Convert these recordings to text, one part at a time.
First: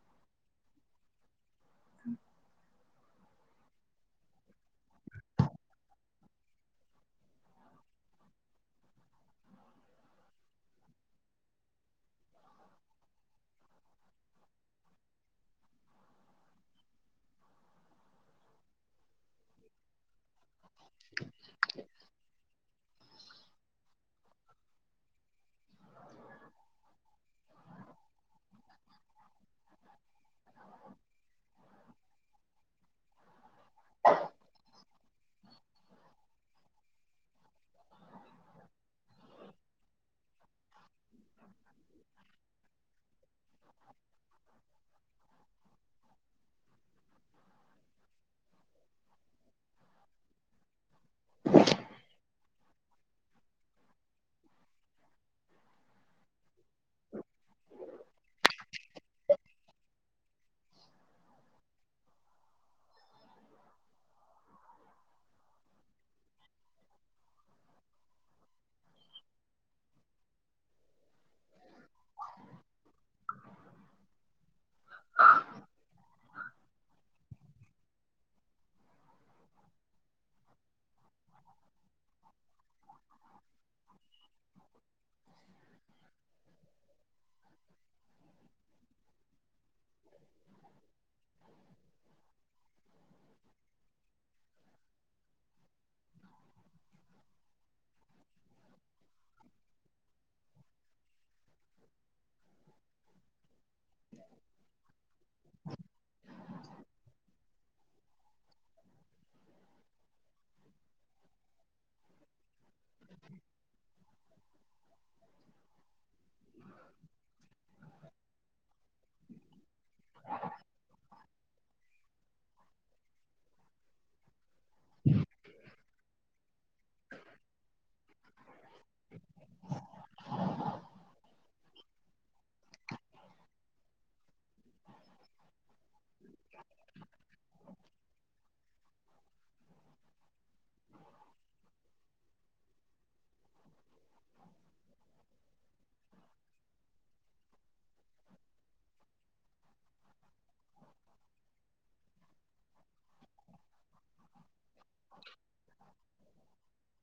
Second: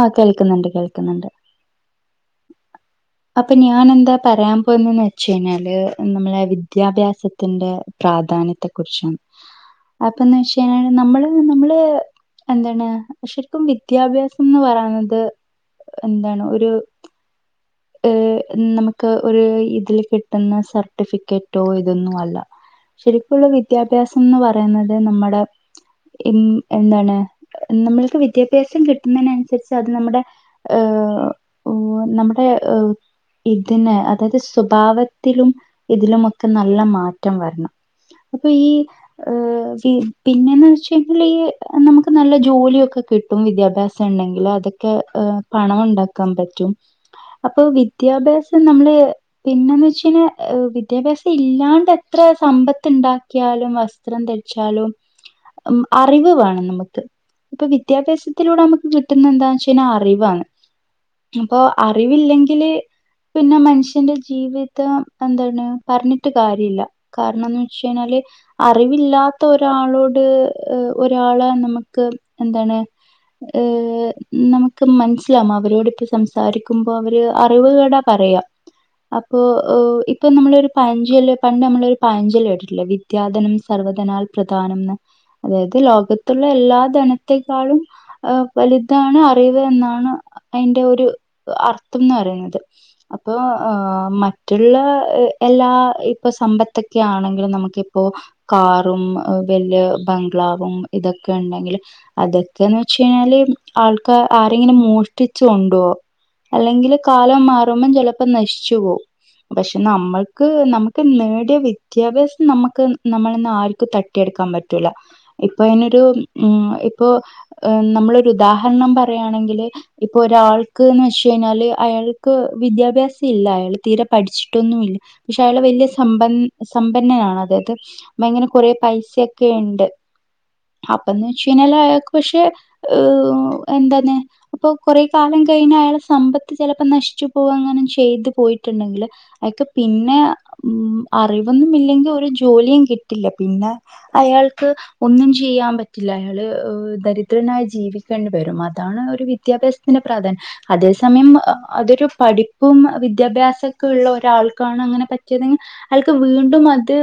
ആഹ് കേൾക്കുന്ന്ണ്ട് കേൾക്കുന്ന്ണ്ട് [inaudible] അപ്പൊ ഞാൻ ന്താ പറയാൻ പോവ്ന്ന്ന്നെച്ചയ്ഞ്ഞാല് നമ്മളെ വിദ്യാഭ്യാസത്ത് ത്തിന്റെ പ്രാധാന്യത്തെ കുർച്ചാണ് അപ്പന്നെയ്ച്ചഴിഞ്ഞാല് നമ്മള് നമ്മള് എന്താണ് ശെരിക്കും വിദ്യാഭ്യാസംന്ന് പറയ്ണന്നത് എന്താണ് ഒരു ഏഹ് നമക്ക് ഒരു ഇതിൽ കിട്ട ട്ട്ന്ന സർട്ടിഫിക്കറ്റോ ഇതൊന്നും അല്ല ശെരിക്കുള്ള വിദ്യാഭ്യാസ സം ന്ന് പറയുന്നത് നമ്മളെ ഇം എന്താണ് നമ്മൾക്ക് വിദ്യാഭ്യാസം കിട്ട്നേൻസര്ച്ച് അത് നമ്മടെ ഹ് ഉം നമ്മടെ ഹ് ഇതിനെ അതാത് സ്വഭാവത്തിലും ഇതിലുമൊക്കെ നല്ല മാറ്റം വരണം അപ്പൊ ഈ ഹ് പിന്നെന്ന്ച്ചഴിഞ്ഞാൽ ഹ് നമക്ക് നല്ല ജോലിയൊക്കെ കി ട്ടും വിദ്യാഭ്യാസണ്ടെങ്കിൽ അതൊക്കെ ഹ് പണണ്ടാക്കാം പറ്റും അപ്പൊ വിദ്യാഭ്യാസം നമ്മള് പിന്നെന്നച്ചഴിഞാ വിദ്യാഭ്യാസല്ലാണ്ടത്ര സമ്പത്ത് ഉണ്ടാക്കിയാലും വസ് ത്രം ധരിച്ചാലും ഉമ് അറിവ് വാണം നമക്ക് ഇപ്പൊ വിദ്യാഭ്യാസത്തിലൂടെ നമക്ക് കിട്ടുന്നന്താന്ന്ച്ചഴിഞ്ഞാൽ അറിവാണ് അപ്പൊ അറി റിവില്ലെങ്കില് പിന്നെ മൻഷ്യന്റെ ജീവിതം എന്താണ് പറഞ്ഞിട്ട് കാര്യല്ല കാരണം ന്ന് വച്ചഴിഞ്ഞാല് അറിവില്ലാത്ത ഒരാളോട് ഒരാളെ നമുക്ക് എന്താണ് ഏഹ് നമുക്ക് മൻസ്സിലാവും അവരോട്പ്പം സംസാരി ക്കുമ്പോ അവര് അറിവ്കേടാ പറയാ അപ്പോ ഇപ്പം നമ്മളൊരു പയഞ്ചൊല്ല് പണ്ട് നമ്മളൊരു പയഞ്ചെല്ലേട്ടിട്ടില്ലെ വി അത്യാദനം സർവ്വധനാൽ പ്രധാനംന്ന് അതായത് ലോകത്തുള്ള എല്ലാ ധനത്തെക്കാളും ഏഹ് വല്താണ് അറിവ് എന്നാണ് അയിന്റെ ഒരു അർത്ഥംന്ന് പറിണത് അപ്പൊ മറ്റുള്ള എല്ലാ ഇപ്പൊ സമ്പത്തൊക്കൊണെങ്കിലും നമുക്കിപ്പോ കാറും വല്യയ ബംഗ്ലാവും ഇതൊക്കെണ്ടെങ്കില് അതൊക്കെന്ന് വെച്ചഴിഞ്ഞാല് ആൾക്കാ ആരെങ്കിലും മോഷ്ടിച്ച് കൊണ്ടോ അല്ലെങ്കില് കാലം മാറുമ്പം ചെലപ്പം നശിച്ചു പോവും. പക്ഷെ നമ്മൾക്ക് നമക്ക് നേടിയ വിദ്യാഭ്യാസം നമ്മക്ക് നമ്മളെന്ന് ആര്ക്കും ത ട്ടിഎടുക്കാൻ പറ്റൂല ഇപ്പഅയിനൊരു ഉം ഇപ്പൊ നമ്മളൊരു ഉദാഹരണം പറയാണെങ്കില് ഇപ്പൊ ഒരാൾ ക്ക്ന്ന് വെച്ചഴിഞ്ഞാല് അയാൾക്ക് വിദ്യാഭ്യാസഇല്ല അയാൾ തീരെ പഠിച്ചിട്ടൊന്നുഇല്ല പിഷെ അയാള് വെല്ല്യെ സമ്പൻ സമ്പന്നനാണ് അതായത് ഭയങ്കര കൊറെ പൈസക്കെഇണ്ട് അപ്പന്ന് വെച്ചഴിഞ്ഞാല് അയാക്ക് പക്ഷെ എന്തന്ന് അപ്പൊ കൊറേ കാല കഴിഞ്ഞ അയാള് സമ്പത്ത് ചെലപ്പ നശിച്ചു പോവ അങ്ങനെ ചെയ്ത്പോയി ട്ട്ണ്ടെങ്കില് അയ്ക്ക് പിന്നെ ഉം അറിവൊന്നുമില്ലെങ്കി ഒരു ജോലിയുംകിട്ടില്ല പിന്നെ അയാൾക്ക് ഒന്നും ചെയ്യാൻ പറ്റില്ല അയാള് ദരിദ്രനായി ജീവിക്കേണ്ടി വരും അതാണ് ഒരു വിദ്യാഭ്യാസ്ത്തിന്റെ പ്രാധാന്യം അതേ സമയം അതൊരു പഠിപ്പും വിദ്യാഭ്യാസക്ക്ള്ളൊരാൾ ക്കാണ് അങ്ങനെ പറ്റിയത് അൾക്ക് വീണ്ടും അത്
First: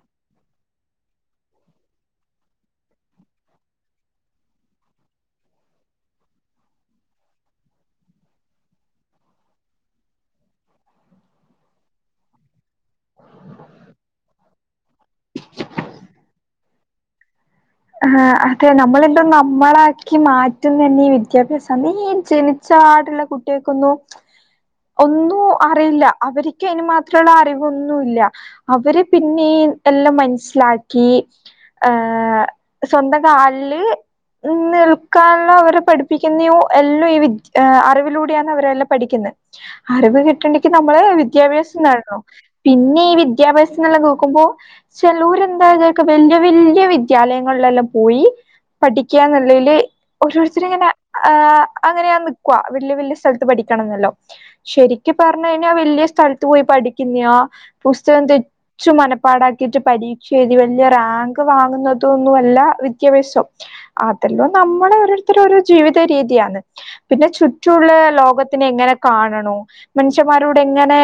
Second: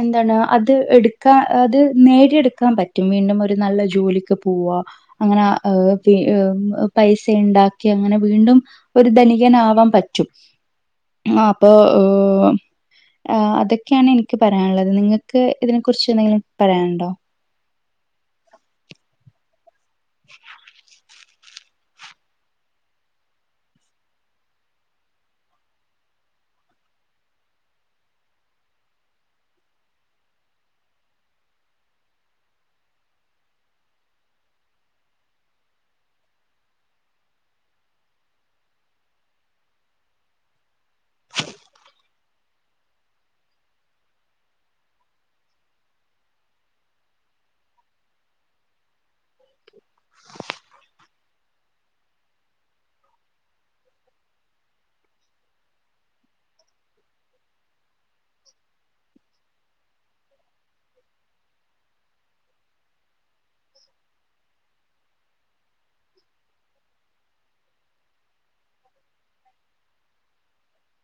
എന്താണ് അത് എട് ക്ക അത് നേടിയെടുക്കാൻ പറ്റും വീണ്ടും ഒരു നല്ല ജോലിക്ക് പോവാ അങ്ങനെ ആഹ് പൈസഇണ്ടാക്കി അങ്ങനെ വീണ്ടും ഒരു ധനികനാവാൻ പറ്റും ആഹ് അപ്പോ ഹ് ആഹ് അതൊക്കെയാണ് എനിക്ക് പറയാന്ള്ളത് നിങ്ങക്ക് ഇതിനെ കുറിച്ച് എന്തെങ്കിലും പറയാന്ണ്ടോ ആഹ് അതെ നമ്മളെന്തോ നമ്മളാക്കി മാറ്റുന്നന്നെ ഈ വിദ്യാഭ്യാസ ഈ ജനിച്ചാട്ള്ള കുട്ട്യേക്കൊന്നു ഒന്നൂ അറിയില്ല അവര്ക്ക് അയിന് മാത്രള്ള അറിവൊന്നുല്ല അവര് പിന്നെ എല്ലം മൻസ്സിലാക്കി ഏഹ് സ്വന്തം കാല്ല് ഇന്ന് നിക്കാൻള്ള അവരെ പഠിപ്പിക്കുന്ന് യൂ എല്ലു ഈ വി ഏ അറിവിലൂടെയാണ് അവരെല്ലാം പഠിക്ക്ന്നെ അറിവ് കിട്ടണ്ടെങ്കി നമ്മള് വിദ്യാഭ്യാസം നേടണം പിന്നെ ഈ വിദ്യാഭ്യാസംന്ന്ള്ളെ നോക്കുമ്പോ ചേലോര് എന്താഗെക്കെ വല്യ വല്യ വിദ്യാലയങ്ങൾലെല്ലാം പോയി പഠിക്കന്ന്ള്ളെല് ഓരോര്ത്തര്ങ്ങനെ ആ അങ്ങനെയ നിക്കുവ വല്യവല്യ സ്ഥൽത്ത് പഠിക്കണംന്നല്ലോ ശരിക്ക് പറഞ്ഞഴിഞ്ഞാ വല്യ സ്ഥൽത്ത്പോയി പഠിക്കുന്ന്യാ പുസ്തകം തെ ച്ചു മനപ്പാടാക്കിട്ട് പരീക്ഷഎഴുതി വല്യ റാങ്ക് വാങ്ങുന്നത് തോന്നുവല്ല വിദ്യാഭ്യാസം അതെല്ലാം നമ്മളെ ഓരോര്ത്തരു ഓരോ ജീവിത രീതിയാണ് പിന്നെ ചുറ്റുള്ള ലോകത്തിനെ എങ്ങനെ കാണണോ മനുഷ്യന്മാരോട് എങ്ങനെ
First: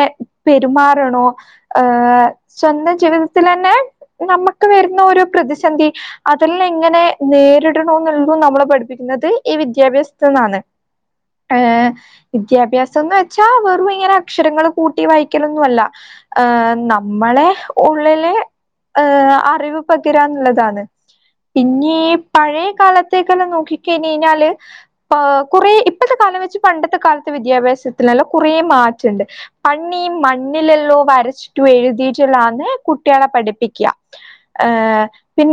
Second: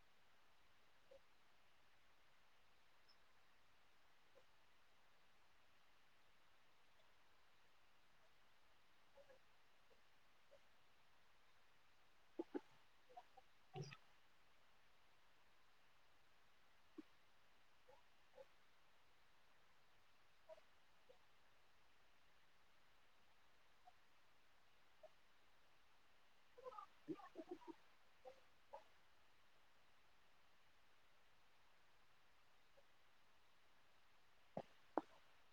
പെരുമാറണോ ഏഹ് സ്വന്തം ജീവിതത്തിലെന്നെ നമ്മക്ക് വര്ന്ന ഒരു പ്രതിസന്ധി അതെല്ല ഇങ്ങനെ നേരിടണോന്ന്ള്ളു നമ്മളെ പഠിപ്പിക്കുന്നത് ഈ വിദ്യാഭ്യാസ്ത്ത്ന്നാന്ന് ഹെ വിദ്യാഭ്യാസന്ന് വെച്ചാ വെറും ഇങ്ങനെ അക്ഷരങ്ങള് കൂട്ടി വായിക്കലൊന്നുഅല്ല ഹേ നമ്മളെ ഉള്ളില് ഏഹ് അറിവ് പകരാന്ന്ള്ളതാണ്. ഇഞ്ഞീ പഴയ കാലത്തേക്കല്ലാം നോക്കി കഴിഞ്ഞയ്ഞാല് കൊ കൊറേ ഇ ഇപ്പോത്തെ കാലം വെച്ച് പണ്ടത്തെ കാലത്ത് വിദ്യാഭ്യാസത്തിനല്ല കുറേ മാറ്റണ്ട് അണ്ണി മണ്ണി മന്നില്ലല്ലോ വരച്ചിട്ടു എഴുതിട്ട്ല്ലന്ന് കുട്ട്യാളെ പഠിപ്പിക്ക ഏഹ്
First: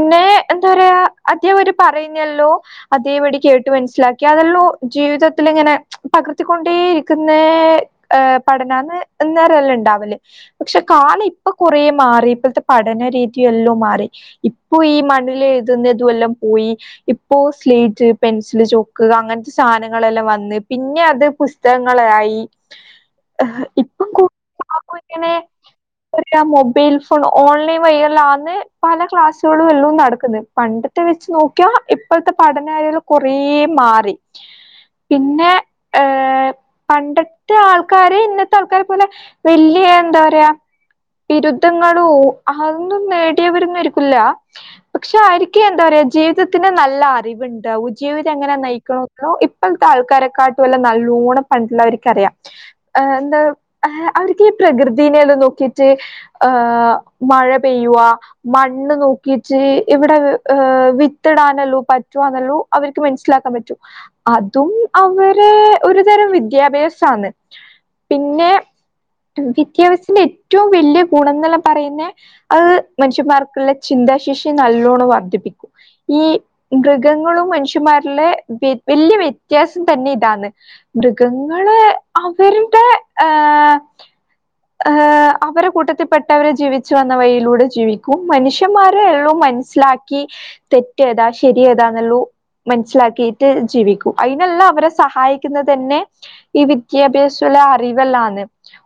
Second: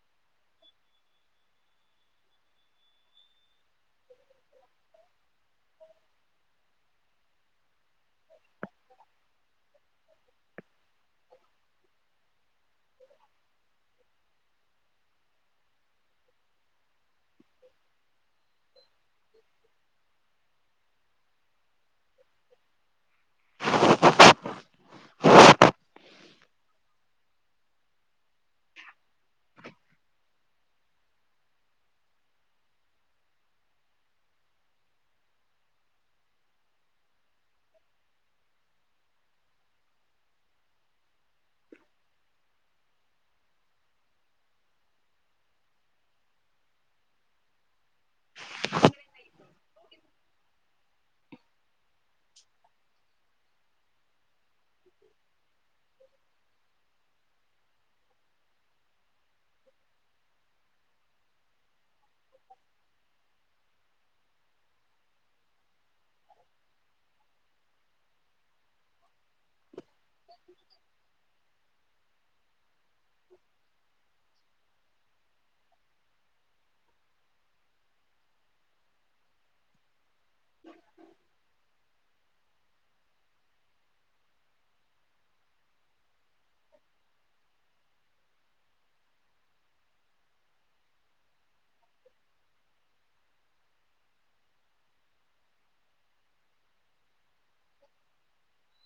പിന്നെ എന്താറയാ അദ്ദേവ പറയുന്നല്ലോ അതേവ്ടി കേ ട്ട് മൻസിലാക്ക്യാതൊള്ളൂ ജീവിതത്തിലിങ്ങനെ പകർത്തിക്കൊണ്ടേരിക്ക് ന്നേ പഠനാന്ന് അന്നേരല്ലെണ്ടാവല് പക്ഷെ കാല ഇപ്പൊ കൊറേ മാറി ഇപ്പഴ്ത്തെ പഠനരീതിയെല്ലോ മാറി ഇപ്പൊ ഈ മണ്ണില് എഴുതുന്നതുഎല്ലാം പോയി ഇപ്പോ സ്ലേറ്റ് പെൻസില് ചൊക്ക് അങ്ങൻത്തെ സാനങ്ങളെല്ലാം വന്ന് പിന്നെ അത് പുശ് സ്തങ്ങളായി ഇപ്പം കൂതാക്കും ഇങ്ങനെ ഇപ്പെല്ലാം മൊബൈൽ ഫോൺ ഓൺലൈൻ വഴിയല്ലാന്ന് പല ക്ലാസ് സോള് വല്ലും നടക്കുന്ന് പണ്ടത്തെവെച്ച്നോക്ക്യാ ഇപ്പഴ്ത്തെ പഠനയാലും കൊറേ മാറി പിന്നെ ഏഹ് പണ്ടത്തെ ആൾക്കാര് ഇന്നത്തെ ആൾക്കാരെ പോലെ വെല്യ എന്താപറ്യാ ബിരുദ്ധങ്ങളും അതൊന്നും നേടിയവരൊന്നുംരിക്കില്ല പക്ഷെ ആരിക്കി എന്താറ്യാ ജീവിതത്തിന് നല്ല അറിവുണ്ടാവ ജീവിതം എങ്ങനെ നയിക്കണൊ ഇപ്പൾത്തെ ആൾക്കാരെക്കാട്ടും വല്ലെ നല്ലോണം പണ്ടുള്ളവർക്കറിയാം ആഹ് ന്താ അവർക്ക് ഈ പ്രകൃതിനെല്ലാനോക്കിറ്റ് ഇഹ് മഴപെയ്യുവ മണ്ണ് നോ ക്കിറ്റ് ഇവിടെ വിത്തിടാനല്ലോ പറ്റുവാന്നല്ലോ അവർക്ക് മനസ്സിലാക്കാംപറ്റും അതും അവരെ ഒരു തരം വിദ്യാഭ്യാസാന്ന് പിന്നെ വിദ്യാഭ്യാസത്തിന്റെ ഏറ്റവും വല്യ ഗുണംന്നല്ലം പറയുന്നെ അത് മനുഷ്യന്മാർക്ക്ള്ള ചിന്താശേഷി നല്ലോണം വർദ്ധിപ്പിക്കും ഈ മൃഗങ്ങളും മനുഷ്യമാര്ല് വല്യ വ്യത്യാസം തന്നെ ഇതാന്ന് മൃഗങ്ങള് അവരുടെ ഏഹ് ഏഹ് അവരെ കൂട്ടത്തിപ്പെട്ടവരെ ജീവിച്ചു വന്ന വഴിയിലൂടെ ജീവിക്കും മന്ഷ്യ ന്മാരെള്ളൂ മനസ്സിലാക്കി തെറ്റേതാ ശരിയേതാന്നുള്ളൂ മൻസ്സിലാക്കിയിട്ട് ജീവിക്കൂ അയ്നല്ലാം അവരെ സഹായിക്കുന്നതന്നെ ഈ വിദ്യാഭ്യാസുള്ള അറിവല്ലാന്ന്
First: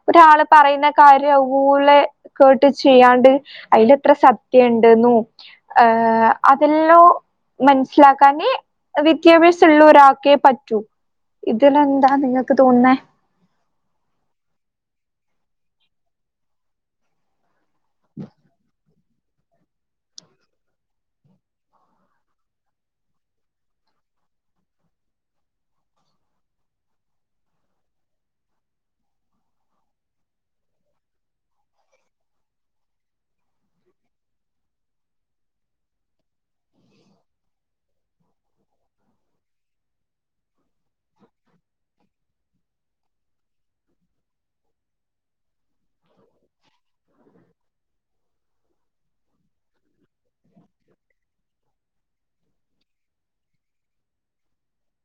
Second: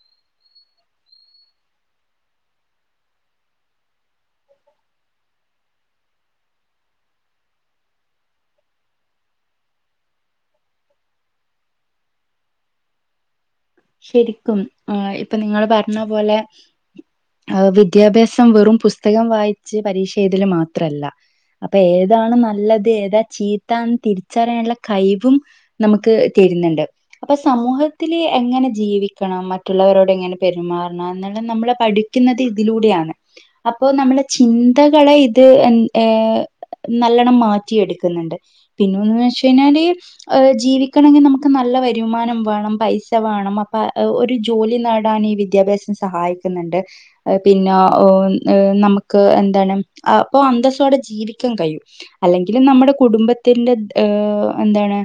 ഒരാള് പറയുന്ന കാര്യം അവ്‌പോലെ കേട്ട് ചെയ്യാണ്ട് അയ്ലെത്ര സത് ത്യണ്ട്ന്നും ഏഹ് അതെല്ലോ മൻസ്സിലാക്കാനെ വിദ്യാഭ്യാസള്ളൊരാക്കെ പറ്റൂ ഇതിലെന്താ നിങ്ങക്ക് തോന്നേ ശെരിക്കും ആ ഇപ്പൊ നിങ്ങള് പർഞ്ഞപോലെ ആഹ് വിദ്യാഭ്യാസം വെറും പുസ്തകംവായിച്ച് പരീക്ഷ എയ്തൽ മാത്രല്ല അപ്പൊ ഏതാണ് നല്ലത് ഏതാ ചീത്താന്ന് തിരിച്ചറിയാനുള്ള കൈവും നമുക്ക് തെര്ന്ന്ണ്ട് അപ്പൊ സമൂഹത്തില് എങ്ങനെ ജീവിക്കണം മറ്റുള്ളവരോട് എങ്ങനെ പെരുമാറണം എന്നുള്ള നമ്മളെ പഠിക്കുന്നത് ഇതിലൂടെയാണ് അപ്പൊ നമ്മളെ ചിന്തകളെ ഇത് എൻ ഏഹ് നല്ലണം മാറ്റിയെട്ക്ക്ന്ന്ണ്ട് പിന്നൊന്ന് വെച്ചഴ്ഞ്ഞാല് ജീവിക്കണങ്കി നമുക്ക് നല്ല വരുമാനംവേണം പൈസ വാണം അപ്പൊ ഒരു ജോലി നേടാനീ വിദ്യാഭ്യാസം സഹായിക്ക്ന്ന്ണ്ട് പിന്നെ ഓഹ് നമുക്ക് എന്താണ് അപ്പൊ അന്തസ്സോടെ ജീവിക്കാൻ കഴിയും അല്ലെങ്കിലും നമ്മുടെ കുടുംബത്തിന്റെ ഏഹ് എന്താണ്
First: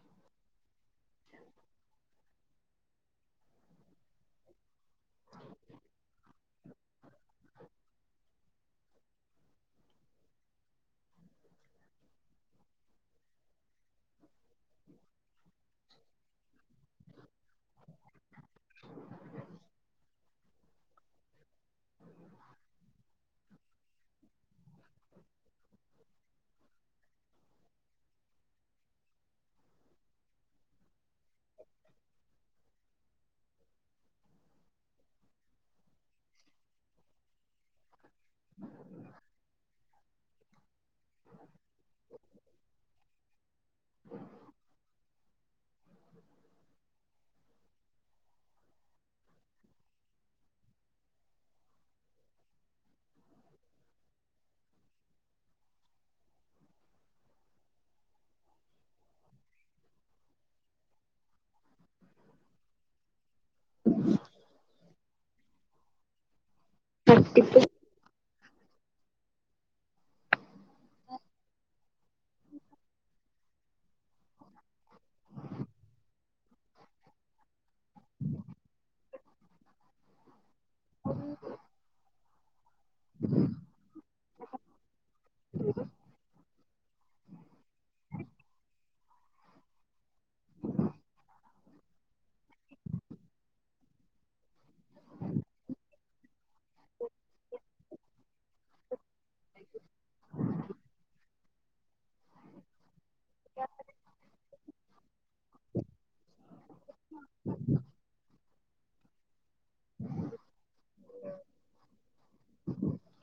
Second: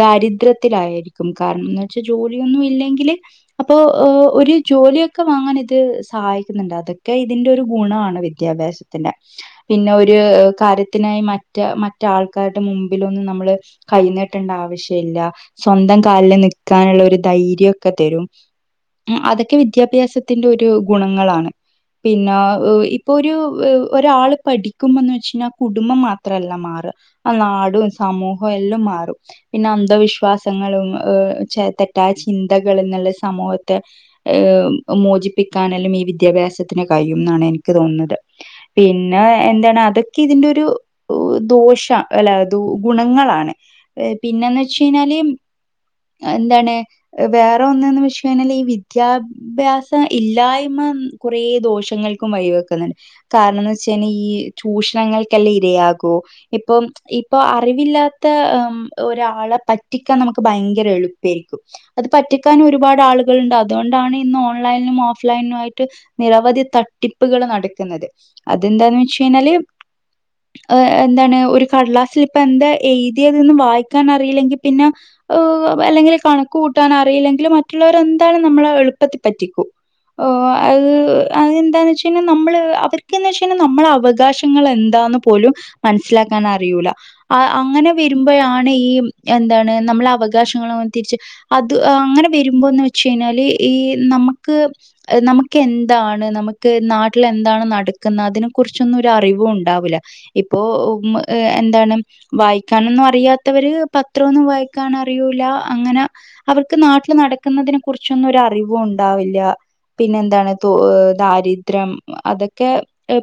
ദാരിദ്ര്യത്തിലായിരിക്കും കാരണംന്നെച്ച ജോലിയൊന്നു ഇല്ലെങ്കില് അപ്പൊ ഒരു ജോലിയൊക്കെ വാങ്ങാനിത് സഹായി ക്കുന്നുണ്ട് അതൊക്കെ ഇതിന്റെ ഒരുഗുണാണ് വിദ്യാഭ്യാസത്തിന്റെ പിന്നെ ഒരു കാര്യത്തിനായി മറ്റ മറ്റ ആൾക്കാരുടെ മുമ്പിലൊന്ന് നമ്മള് കൈനീട്ടേണ്ട ആവശ്യവില്ല സ്വന്തം കാൽല് നിക്കാനുള്ള ഒരു ധൈര്യംക്കെതരും അഹ് അതൊക്കെ വിദ്യാഭ്യാസത്തിന്റെ ഒരു ഗുണങ്ങളാണ് പിന്നെ ഇപ്പൊ ഒരു ഒരാള് പഠിക്കുമ്പോന്ന് വെച്ചഴിഞ്ഞാ കുടുംബംമാത്രല്ല മാറ ആ നാടും സമൂഹു എല്ലുംമാറും പിന്നെ അന്ധവിശ്വാസങ്ങളും ചെല തെറ്റായ ചിന്തകള്ന്ന്ള്ള സമൂഹത്തെ ഹേം മോചിപ്പിക്കാനെല്ലും ഈ വിദ്യാഭ്യാസത്തിന് കഴിയുംന്നാണ് എനിക്ക് തോന്നുന്നത് പിന്നെ എന്താണ് അതൊക്കെ ഇതിന്റെ ഒരു ദോഷ അല്ലത ഗുണങ്ങളാണ് പിന്നന്ന് വെച്ച കഴിഞ്ഞാല് എന്താണ് വേറെ ഒന്നന്ന് വെച്ചഴ്ഞ്ഞാല് ഈ വിദ്യാ അഭ്യാസം ഇല്ലായ്മ കുറെ ദോഷങ്ങൾക്കും വഴി വെക്കുന്നുണ്ട് കാരണംന്ന് വെച്ചൽ ഈ ചൂഷണങ്ങൾക്കെല്ലാം ഇരയാകുവോ ഇപ്പം ഇപ്പൊ അറിവില്ലാത്ത ഒരാളെ പറ്റിക്കാൻ നമുക്ക് ഭയങ്കര എളു പ ഒരുപാട് ആളണ്ട് അതുകൊണ്ട് ആണ് ഇന്നു ഓൺലൈൻ ഓഫ്ലൈനുമായിട്ട് നിരവധി തട്ടിപ്പുകൾ ഇപ്പൊ നടക്കുന്നത് അതെന്താന്ന് വെച്ച കഴിഞ്ഞാല് എന്താണ് ഒരു കടലാസിൽ ഇപ്പ എന്താ എഴുതി അതൊന്നും വായിക്കാൻ അറിയില്ലെങ്കിൽ പിന്നെ അല്ലെങ്കിൽ കണക്ക് കൂട്ടാൻ അറിയില്ലെങ്കിൽ മറ്റുള്ളവരെ എന്താലും നമ്മളെ എളുപ്പത്തി പറ്റിക്കൂ അത എന്താന്ന് വെച്ച കഴാൽ നമ്മള് അവർക്ക്ന്ന് വെച്ചാൽ നമ്മള അവകാശ ങ്ങൾ എന്താന്ന് പോലും മനസ്സിലാക്കാൻ അറിയൂല അങ്ങനെ വരുമ്പോഴാണ് ഈ എന്താണ് നമ്മൾ അവ അവകാശങ്ങളൾ തിരിച്ച് അത് അങ്ങനെ വരുമ്പോന്ന് വെച്ച് കഴിഞ്ഞാല് ഈ നമുക്ക് നമുക്ക് എന്താണ് നമുക്ക് നാട്ടിൽ എന്താണ് നടക്കുന്ന അതിനെ കുറിച്ചൊന്നും ഒരു അറിവു ഉണ്ടാവില്ല ഇപ്പോ എന്താണ് വായിക്കാനൊന്നും അറിയാത്തവര് പത്രമൊന്നും വായിക്കൻ അറിയൂല്ല അങ്ങനെ അവർക്ക് നാട്ടില് നടക്കുന്നതിനെ കുറിച്ചൊന്നും ഒരു അറിവും ഉണ്ടാവില്ല പിന്നെ എന്താണ് ത ദാരിദ്ര്യം അതൊക്കെ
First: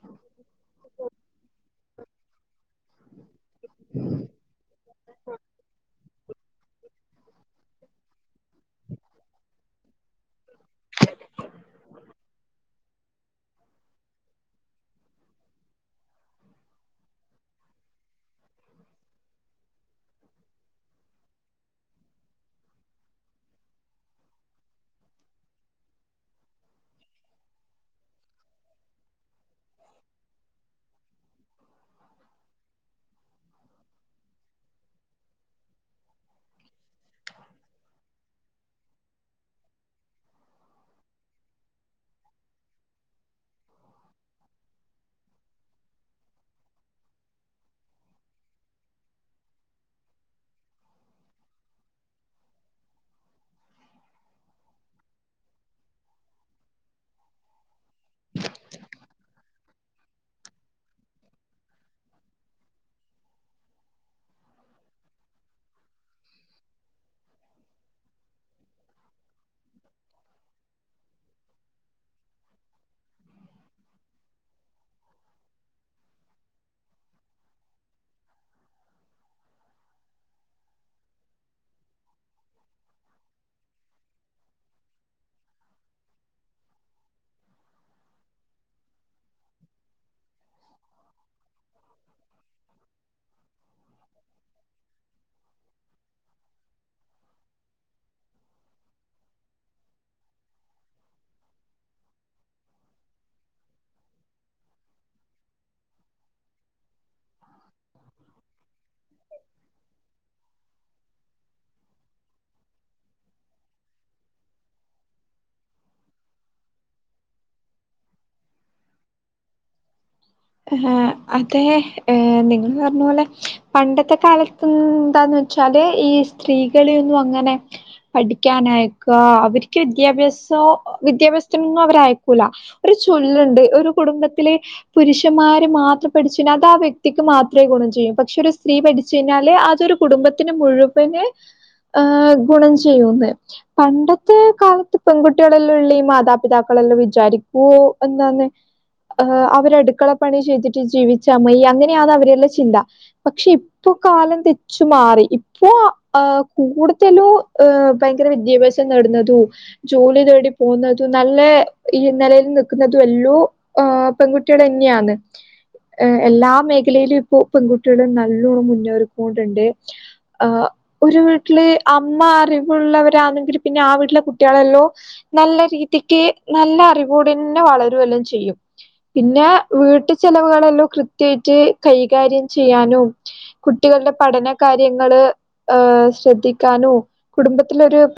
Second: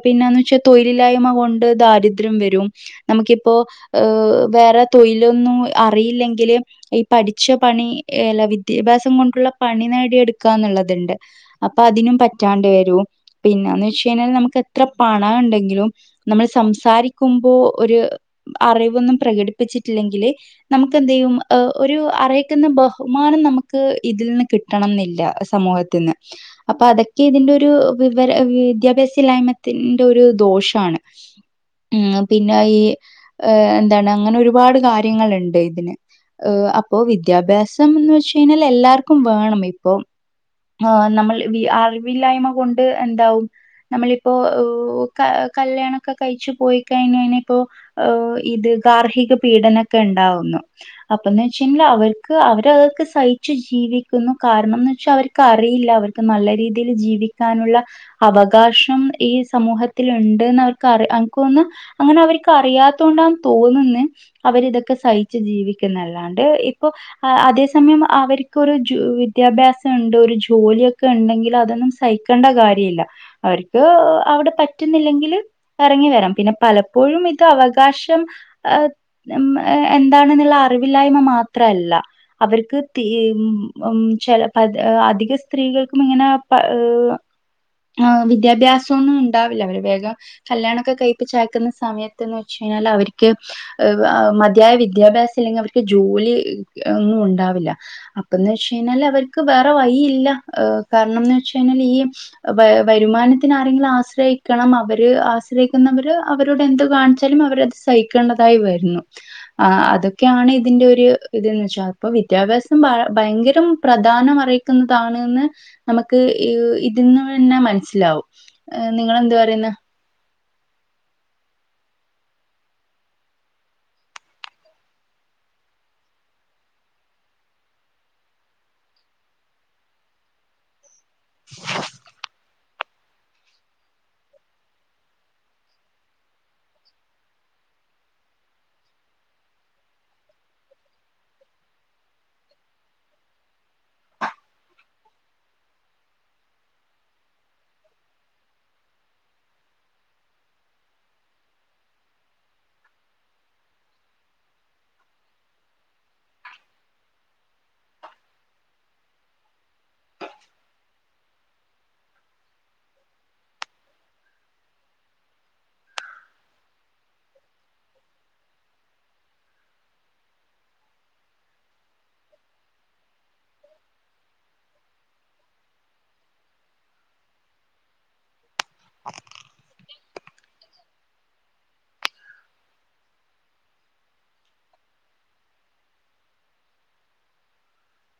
പിന്നെന്ന് വെച്ചാൽ തൊഴിലില്ലായ്മ അ കൊണ്ട് ദാരിദ്ര്യം വരും നമുക്കിപ്പോ ഏഹ് വേറെ തൊഴിലൊന്നും അറിയില്ലെങ്കില് ഈ പഠിച്ച പണില്ല വിദ്യാഭ്യാസം കൊണ്ടുള്ള പണി നേടിയെടുക്കാന്നുള്ളത്ണ്ട് അപ്പൊ അതിനും പറ്റാണ്ട് വരും പിന്നന്ന് വെച്ച കഴിഞ്ഞാൽ നമുക്ക് എത്ര പണം ഉണ്ടെങ്കിലും നമ്മൾ സംസാരിക്കുമ്പോ ഒരു അറിവൊന്നും പ്രകടിപ്പിച്ചിട്ടില്ലെങ്കില് നമുക്ക്ന്ത്യും ഒരു അറിയിക്കുന്ന ബഹുമാനം നമുക്ക് ഇതിൽ നിന്ന് കിട്ടണം എന്നില്ല സമൂഹത്തിന്ന് അപ്പൊ അതൊക്കെ ഇതിന്റെ ഒരു വിവര വിദ്യാഭ്യാസ ഇല്ലായ്മത്തിന്റെ ഒരു ദോഷമാണ് ഉം പിന്നെ ഈ എന്താണ് അങ്ങനെ ഒരുപാട് കാര്യങ്ങുണ്ട് ഇതിന് അപ്പോ വിദ്യാഭ്യാസം എന്ന് വെച്ച കഴിഞ്ഞാൽ എല്ലാർക്കും വേണം ഇപ്പൊ ആഹ് നമ്മൾ അറിവില്ലായ്മ കൊണ്ട് എന്താവും നമ്മളിപ്പോ കല്യാണൊക്കെ കഴിച്ചു പോയി കഴിഞ്ഞ ഇപ്പോ ഇത് ഗാർഹിക പീഡനമൊക്കെ ഉണ്ടാവുന്നു അപ്പന്ന് വെച്ച കഴിഞ്ഞാൽ അവർക്ക് അവര അതൊക്കെ സഹിച്ചു ജീവിക്കുന്നു കാരണംന്ന് വെച്ചാൽ അവർക്ക് അറിയില്ല അവർക്ക് നല്ല രീതിയിൽ ജീവിക്കാനുള്ള അവകാശം ഈ സമൂഹത്തിൽ ഉണ്ട്ന്ന് അവർക്ക് അറിയ അവക്കോന്ന് അങ്ങനെ അവർക്ക് അറിയാത്ത കൊണ്ടാണ് തോന്നുന്നത് അവരിതൊക്കെ സഹിച്ചു ജീവിക്കുന്നല്ലാണ്ട് ഇപ്പൊ അതേ സമയം അവർക്കൊരു വിദ്യാഭ്യാസണ്ട് ഒരു ജോലിയൊക്കെ ഉണ്ടെങ്കിൽ അതൊന്നും സഹിക്കേണ്ട കാര്യമല്ല അവർക്ക് അവിടെ പറ്റുന്നില്ലെങ്കില് ഇറങ്ങി വരാം പിന്നെ പലപ്പോഴും ഇത് അവകാശം ആഹ് എന്താണെന്നുള്ള അറിവില്ലായ്മ മാത്രല്ല അവർക്ക് ഉം ചില അധിക സ്ത്രീകൾക്കും ഇങ്ങനെ ആഹ് വിദ്യാഭ്യാസൊന്നുണ്ടാവില്ല അവര് വേഗം കല്ല്യാണൊക്കെ കഴിപ്പിച്ചയക്കുന്ന സമയത്ത്ന്ന് വെച്ച് കഴിഞ്ഞാല് അവര്ക്ക് [unintelligible] മതിയായ വിദ്യാഭ്യാസല്ലെങ്കി അവർക്ക് ജോലി ഒന്നും ഉണ്ടാവില്ല അപ്പന്ന് വെച്ചഴിഞ്ഞാല് അവര്ക്ക് വേറെ വഴില്ല ഹ് കാരണംന്ന് വെച്ച് കഴിഞ്ഞാല് ഈ വരുമാനത്തിന് അരെങ്കിലും ആശ്രയിക്കണം അവര് ആശ്രയിക്കുന്നവര് അവരോട്ന്ത് കാണിച്ചാലും അവര് സഹിക്ക്ണതായി വരുന്നു ആഹ് അതൊക്കെയാണ് ഇതിന്റെരു ഇത് ന്ന് വെച്ചാ അപ്പൊ വിദ്യാഭ്യാസം ഭ ഭയങ്കര പ്ര പ്രദാനം അറിയിക്കുന്നതാണ്ന്ന് നമുക്ക് ഇതിന്ന് തന്നെ മനസ്സിലാവും നിങ്ങളെന്ത് പറയുന്ന ഹ് ഹ് അതെ ഹേ നിങ്ങള് പറഞ്ഞ പോലെ പണ്ടത്തെ കാലത്ത്ന്താന്ന് വെച്ചാല് ഈ സ്ത്രീകളൊയൊന്നുങ്ങനെ പഠിക്കാനയാക്കോ അവര്ക്ക് വിദ്യാഭ്യാസൊ വിദ്യാഭ്യാസത്തിനൊന്നും അവരയക്കൂല ഒരു ചൊല്ലുണ്ട് ഒരു കുടുംബത്തില് പുരുഷന്മാര് മാത്രം പഠിച്ചിനാ അത് ആ വ്യക്തിക്ക് മാത്ര ഗുണം ചെയ്യു പക്ഷെ ഒരു സ്ത്രീ പഠി ച്ചയ്നാല് അതൊരു കുടുംബത്തിന് മുഴുവന് ഹ് ഗുണം ചെയ്യുന്ന് പണ്ടത്തെ കാലത്ത് പെൺകുട്ടികളെല്ള്ള ഈ മാതാപിതാക്കളെല്ലാ വിചാരിക്കു വെന്നാണ് ആഹ് അവര് അടുക്കളപ്പണി ചെയ്തിട്ട് ജീവിച്ചമയി അങ്ങനെയാന്ന് അവരെലെ ചിന്ത പക്ഷെ ഇ ഇപ്പൊ കാലം തെച്ചു മാറി ഇപ്പോ ആഹ് കൂടുതലും ഹ് ഭയങ്കര വിദ്യാഭ്യാസ ത് നടന്നതു ജോലി തേടി പോവ്ന്നതും നല്ല ഈ നിലയിൽ നിക്ക്ന്നതും എല്ലൂ ആഹ് പെൺകുട്ടി ട്ട് ടന്യാണ് ഹ്ഹ് എല്ലാ മേഖലയിലും ഇപ്പോ പെൺകുട്ട്യള് നല്ലോം മുന്നൊറിക്കൊണ്ടുണ്ട് ആഹ് ഒര് വീട്ടില് അമ്മ അറിവുള്ളവരാണെങ്കില് പിന്നെ ആ വീട്ടില് കുട്ടികളല്ലോ നല്ല രീതിക്ക് നല്ല അറിവോടന്നെ വളരുവല്ലേ ചെയ്യും പിന്നെ വീട്ടു ചെലവുകളെല്ലോ കൃത്യയിട്ട് കൈകാര്യം ചെയ്യാനും കുട്ടികള്ടെ പഠന കാര്യങ്ങള് ഹ് ശ്രദ്ധിക്കാനു കുടുംബത്തിലൊരു